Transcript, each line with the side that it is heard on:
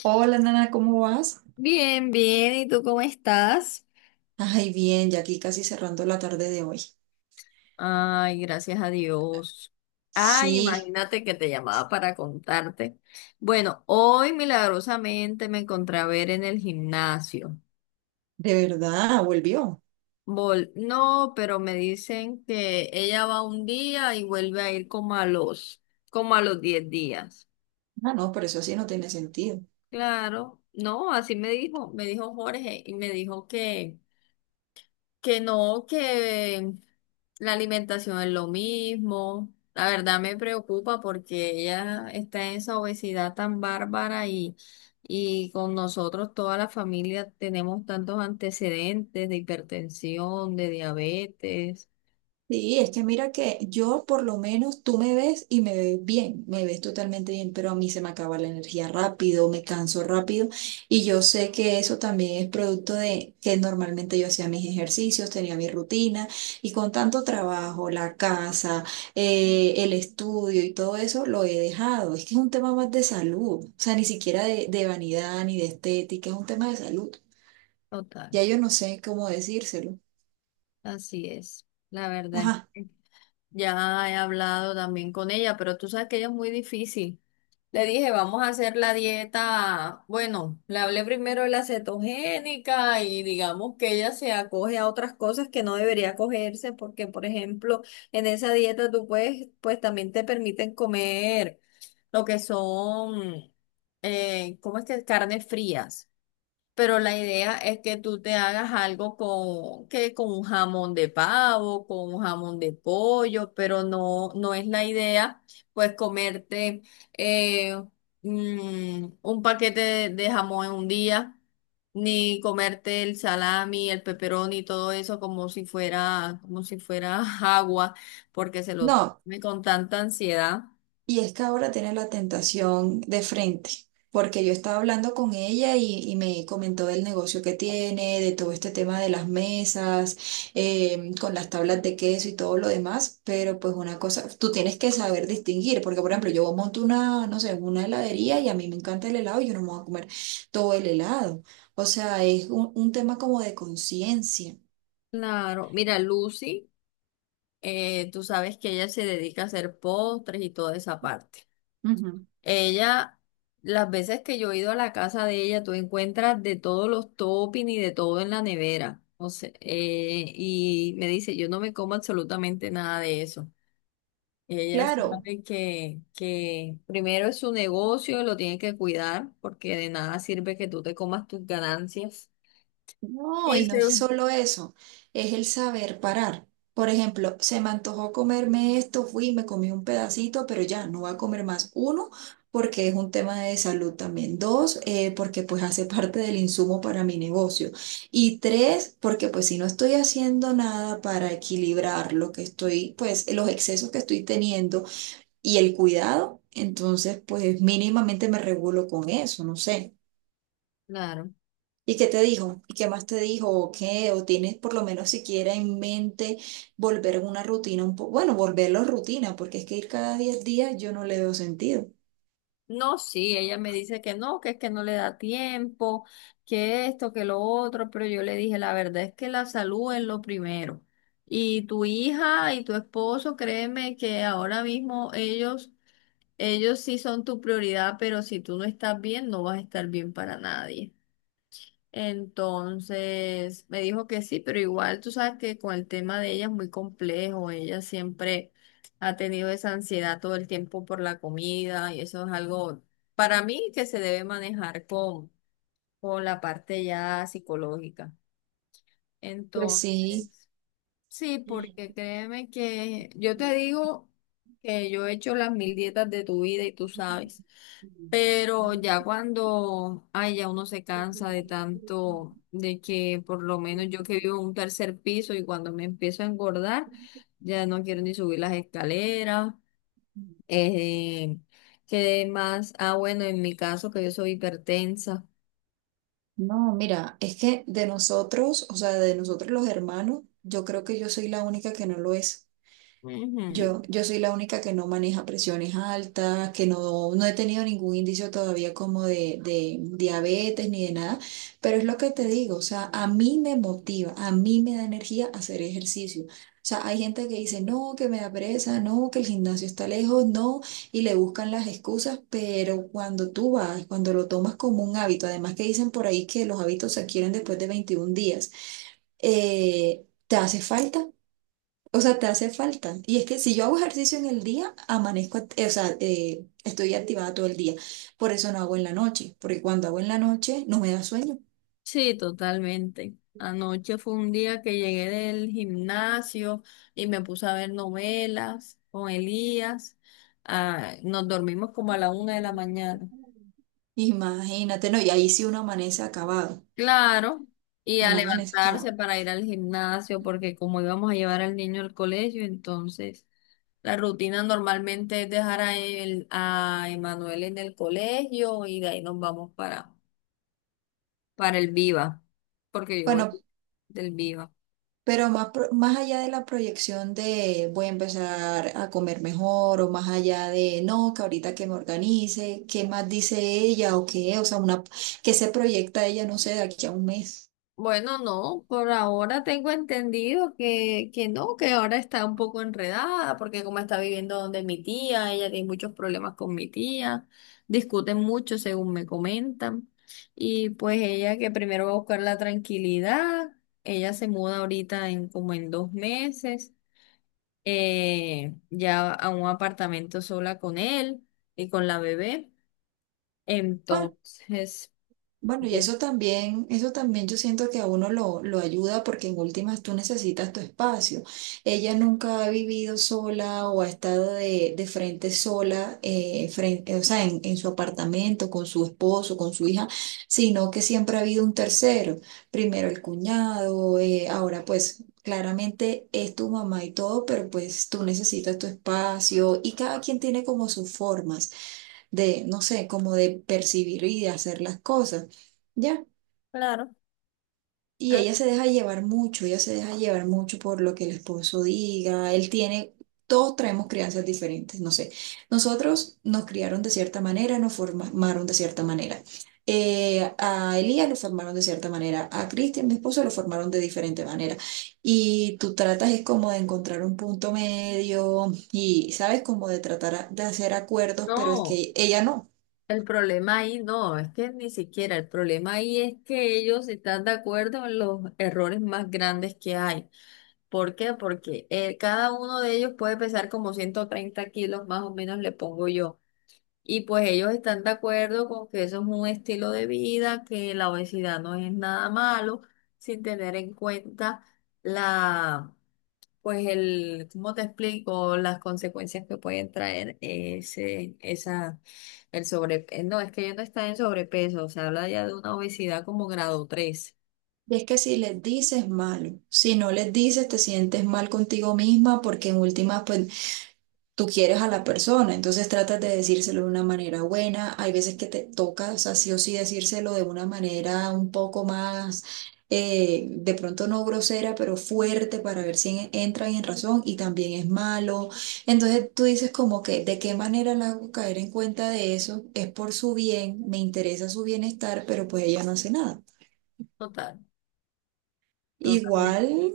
right: Hola, Nana, ¿cómo vas?
left: Bien, bien, ¿y tú cómo estás?
right: Ay, bien, ya aquí casi cerrando la tarde de hoy.
left: Ay, gracias a Dios. Ay,
right: Sí,
left: imagínate que te llamaba para contarte. Bueno, hoy milagrosamente me encontré a ver en el gimnasio.
right: de verdad, volvió.
left: No, pero me dicen que ella va un día y vuelve a ir como a los 10 días.
right: Ah, no, pero eso sí no tiene sentido.
left: Claro, no, así me dijo Jorge y me dijo que no, que la alimentación es lo mismo. La verdad me preocupa porque ella está en esa obesidad tan bárbara y con nosotros, toda la familia, tenemos tantos antecedentes de hipertensión, de diabetes,
right: Sí, es que mira que yo por lo menos tú me ves y me ves bien, me ves totalmente bien, pero a mí se me acaba la energía rápido, me canso rápido y yo sé que eso también es producto de que normalmente yo hacía mis ejercicios, tenía mi rutina y con tanto trabajo, la casa, el estudio y todo eso lo he dejado. Es que es un tema más de salud, o sea, ni siquiera de vanidad ni de estética, es un tema de salud.
left: total.
right: Ya yo no sé cómo decírselo.
left: Así es, la verdad.
right: Ajá.
left: Ya he hablado también con ella, pero tú sabes que ella es muy difícil. Le dije, vamos a hacer la dieta. Bueno, le hablé primero de la cetogénica y digamos que ella se acoge a otras cosas que no debería acogerse porque, por ejemplo, en esa dieta tú puedes, pues también te permiten comer lo que son, ¿cómo es que? Carnes frías. Pero la idea es que tú te hagas algo con, que con un jamón de pavo, con un jamón de pollo, pero no, no es la idea, pues comerte eh, un paquete de jamón en un día, ni comerte el salami, el pepperoni y todo eso como si fuera agua, porque se lo
right: No.
left: come con tanta ansiedad.
right: Y es que ahora tiene la tentación de frente, porque yo estaba hablando con ella y me comentó del negocio que tiene, de todo este tema de las mesas, con las tablas de queso y todo lo demás, pero pues una cosa, tú tienes que saber distinguir, porque por ejemplo yo monto una, no sé, una heladería y a mí me encanta el helado y yo no me voy a comer todo el helado. O sea, es un tema como de conciencia.
left: Claro, mira, Lucy, tú sabes que ella se dedica a hacer postres y toda esa parte.
right: Ujú.
left: Ella, las veces que yo he ido a la casa de ella, tú encuentras de todos los toppings y de todo en la nevera. O sea, y me dice, yo no me como absolutamente nada de eso. Ella
right: Claro,
left: sabe que, primero es su negocio, lo tiene que cuidar, porque de nada sirve que tú te comas tus ganancias.
right: no,
left: Y
right: y no es
left: eso
right: solo eso, es el saber parar. Por ejemplo, se me antojó comerme esto, fui, me comí un pedacito, pero ya no voy a comer más. Uno, porque es un tema de salud también. Dos, porque pues hace parte del insumo para mi negocio. Y tres, porque pues si no estoy haciendo nada para equilibrar lo que estoy, pues los excesos que estoy teniendo y el cuidado, entonces pues mínimamente me regulo con eso, no sé.
left: claro.
right: ¿Y qué te dijo? ¿Y qué más te dijo? ¿O qué? ¿O tienes por lo menos siquiera en mente volver a una rutina un poco? Bueno, volverlo rutina, porque es que ir cada 10 días yo no le veo sentido.
left: No, sí, ella me dice que no, que es que no le da tiempo, que esto, que lo otro, pero yo le dije, la verdad es que la salud es lo primero. Y tu hija y tu esposo, créeme que ahora mismo ellos, ellos sí son tu prioridad, pero si tú no estás bien, no vas a estar bien para nadie. Entonces me dijo que sí, pero igual tú sabes que con el tema de ella es muy complejo. Ella siempre ha tenido esa ansiedad todo el tiempo por la comida y eso es algo para mí que se debe manejar con la parte ya psicológica.
right: Pues sí.
left: Entonces, sí, porque créeme que yo te digo que yo he hecho las mil dietas de tu vida y tú sabes. Pero ya cuando, ay, ya uno se cansa de tanto, de que por lo menos yo que vivo en un tercer piso y cuando me empiezo a engordar, ya no quiero ni subir las escaleras. Eh, que más, ah, bueno, en mi caso que yo soy hipertensa.
right: No, mira, es que de nosotros, o sea, de nosotros los hermanos, yo creo que yo soy la única que no lo es.
left: Ujú.
right: Yo soy la única que no maneja presiones altas, que no, no he tenido ningún indicio todavía como de, diabetes ni de nada, pero es lo que te digo, o sea, a mí me motiva, a mí me da energía hacer ejercicio. O sea, hay gente que dice, no, que me da pereza, no, que el gimnasio está lejos, no, y le buscan las excusas, pero cuando tú vas, cuando lo tomas como un hábito, además que dicen por ahí que los hábitos se adquieren después de 21 días, ¿te hace falta? O sea, te hace falta. Y es que si yo hago ejercicio en el día, amanezco, estoy activada todo el día. Por eso no hago en la noche, porque cuando hago en la noche no me da sueño.
left: Sí, totalmente. Anoche fue un día que llegué del gimnasio y me puse a ver novelas con Elías. Ah, nos dormimos como a la 1 de la mañana.
right: Imagínate, no, y ahí sí uno amanece acabado,
left: Claro, y a
right: uno amanece
left: levantarse
right: acabado.
left: para ir al gimnasio, porque como íbamos a llevar al niño al colegio, entonces la rutina normalmente es dejar a él, a Emanuel en el colegio y de ahí nos vamos para, el Viva, porque yo voy
right: Bueno,
left: del Viva.
right: pero más, más allá de la proyección de voy a empezar a comer mejor o más allá de no, que ahorita que me organice, ¿qué más dice ella o qué? O sea, una, que se proyecta ella, no sé, de aquí a un mes.
left: Bueno, no, por ahora tengo entendido que no, que ahora está un poco enredada, porque como está viviendo donde mi tía, ella tiene muchos problemas con mi tía, discuten mucho según me comentan, y pues ella que primero va a buscar la tranquilidad, ella se muda ahorita en como en 2 meses, ya a un apartamento sola con él y con la bebé, entonces,
right: Bueno, y
left: yo-
right: eso también yo siento que a uno lo ayuda porque en últimas tú necesitas tu espacio. Ella nunca ha vivido sola o ha estado de frente sola, frente, o sea, en su apartamento, con su esposo, con su hija, sino que siempre ha habido un tercero. Primero el cuñado, ahora pues claramente es tu mamá y todo, pero pues tú necesitas tu espacio y cada quien tiene como sus formas de, no sé, como de percibir y de hacer las cosas, ¿ya?
left: claro.
right: Y
left: Ah,
right: ella se deja llevar mucho, ella se deja llevar mucho por lo que el esposo diga, él tiene, todos traemos crianzas diferentes, no sé, nosotros nos criaron de cierta manera, nos formaron de cierta manera. A Elías lo formaron de cierta manera, a Cristian, mi esposo, lo formaron de diferente manera. Y tú tratas es como de encontrar un punto medio y sabes como de tratar de hacer acuerdos, pero es
left: no,
right: que ella no.
left: el problema ahí no, es que ni siquiera, el problema ahí es que ellos están de acuerdo en los errores más grandes que hay. ¿Por qué? Porque cada uno de ellos puede pesar como 130 kilos, más o menos le pongo yo. Y pues ellos están de acuerdo con que eso es un estilo de vida, que la obesidad no es nada malo, sin tener en cuenta la pues el, ¿cómo te explico las consecuencias que pueden traer ese, esa, el sobrepeso? No, es que ya no está en sobrepeso, se habla ya de una obesidad como grado 3.
right: Y es que si les dices malo, si no les dices te sientes mal contigo misma porque en últimas pues tú quieres a la persona, entonces tratas de decírselo de una manera buena, hay veces que te toca, o sea, sí o sí decírselo de una manera un poco más, de pronto no grosera, pero fuerte para ver si entran en razón y también es malo, entonces tú dices como que de qué manera la hago caer en cuenta de eso, es por su bien, me interesa su bienestar, pero pues ella no hace nada.
left: Total, totalmente,
right: Igual,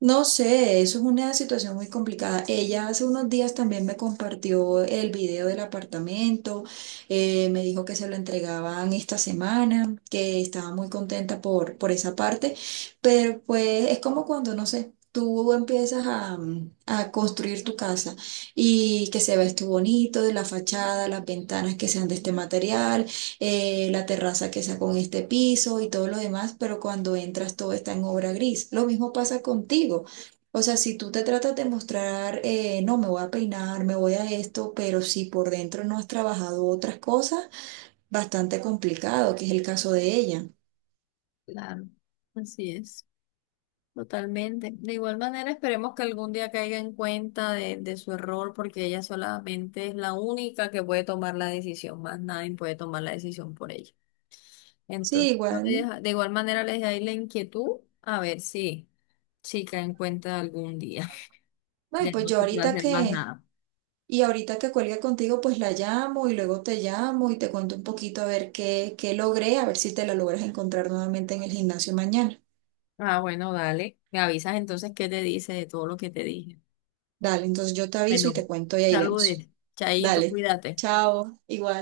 right: no sé, eso es una situación muy complicada. Ella hace unos días también me compartió el video del apartamento, me dijo que se lo entregaban esta semana, que estaba muy contenta por esa parte, pero pues es como cuando, no sé. Tú empiezas a, a construir tu casa y que se ve esto bonito, de la fachada, las ventanas que sean de este material, la terraza que sacó en este piso y todo lo demás, pero cuando entras todo está en obra gris. Lo mismo pasa contigo. O sea, si tú te tratas de mostrar, no, me voy a peinar, me voy a esto, pero si por dentro no has trabajado otras cosas, bastante complicado, que es el caso de ella.
left: claro. Así es, totalmente. De igual manera, esperemos que algún día caiga en cuenta de su error, porque ella solamente es la única que puede tomar la decisión, más nadie puede tomar la decisión por ella.
right: Sí,
left: Entonces,
right: igual.
left: de igual manera les dejo ahí la inquietud a ver si, si caen en cuenta algún día.
right: Ay,
left: Ya
right: pues
left: no
right: yo
left: se puede
right: ahorita
left: hacer más
right: que,
left: nada.
right: y ahorita que cuelgue contigo, pues la llamo y luego te llamo y te cuento un poquito a ver qué, logré, a ver si te la logras encontrar nuevamente en el gimnasio mañana.
left: Ah, bueno, dale. Me avisas entonces qué te dice de todo lo que te dije.
right: Dale, entonces yo te aviso y
left: Bueno,
right: te cuento y ahí vemos.
left: saludes. Chaito,
right: Dale,
left: cuídate.
right: chao, igual.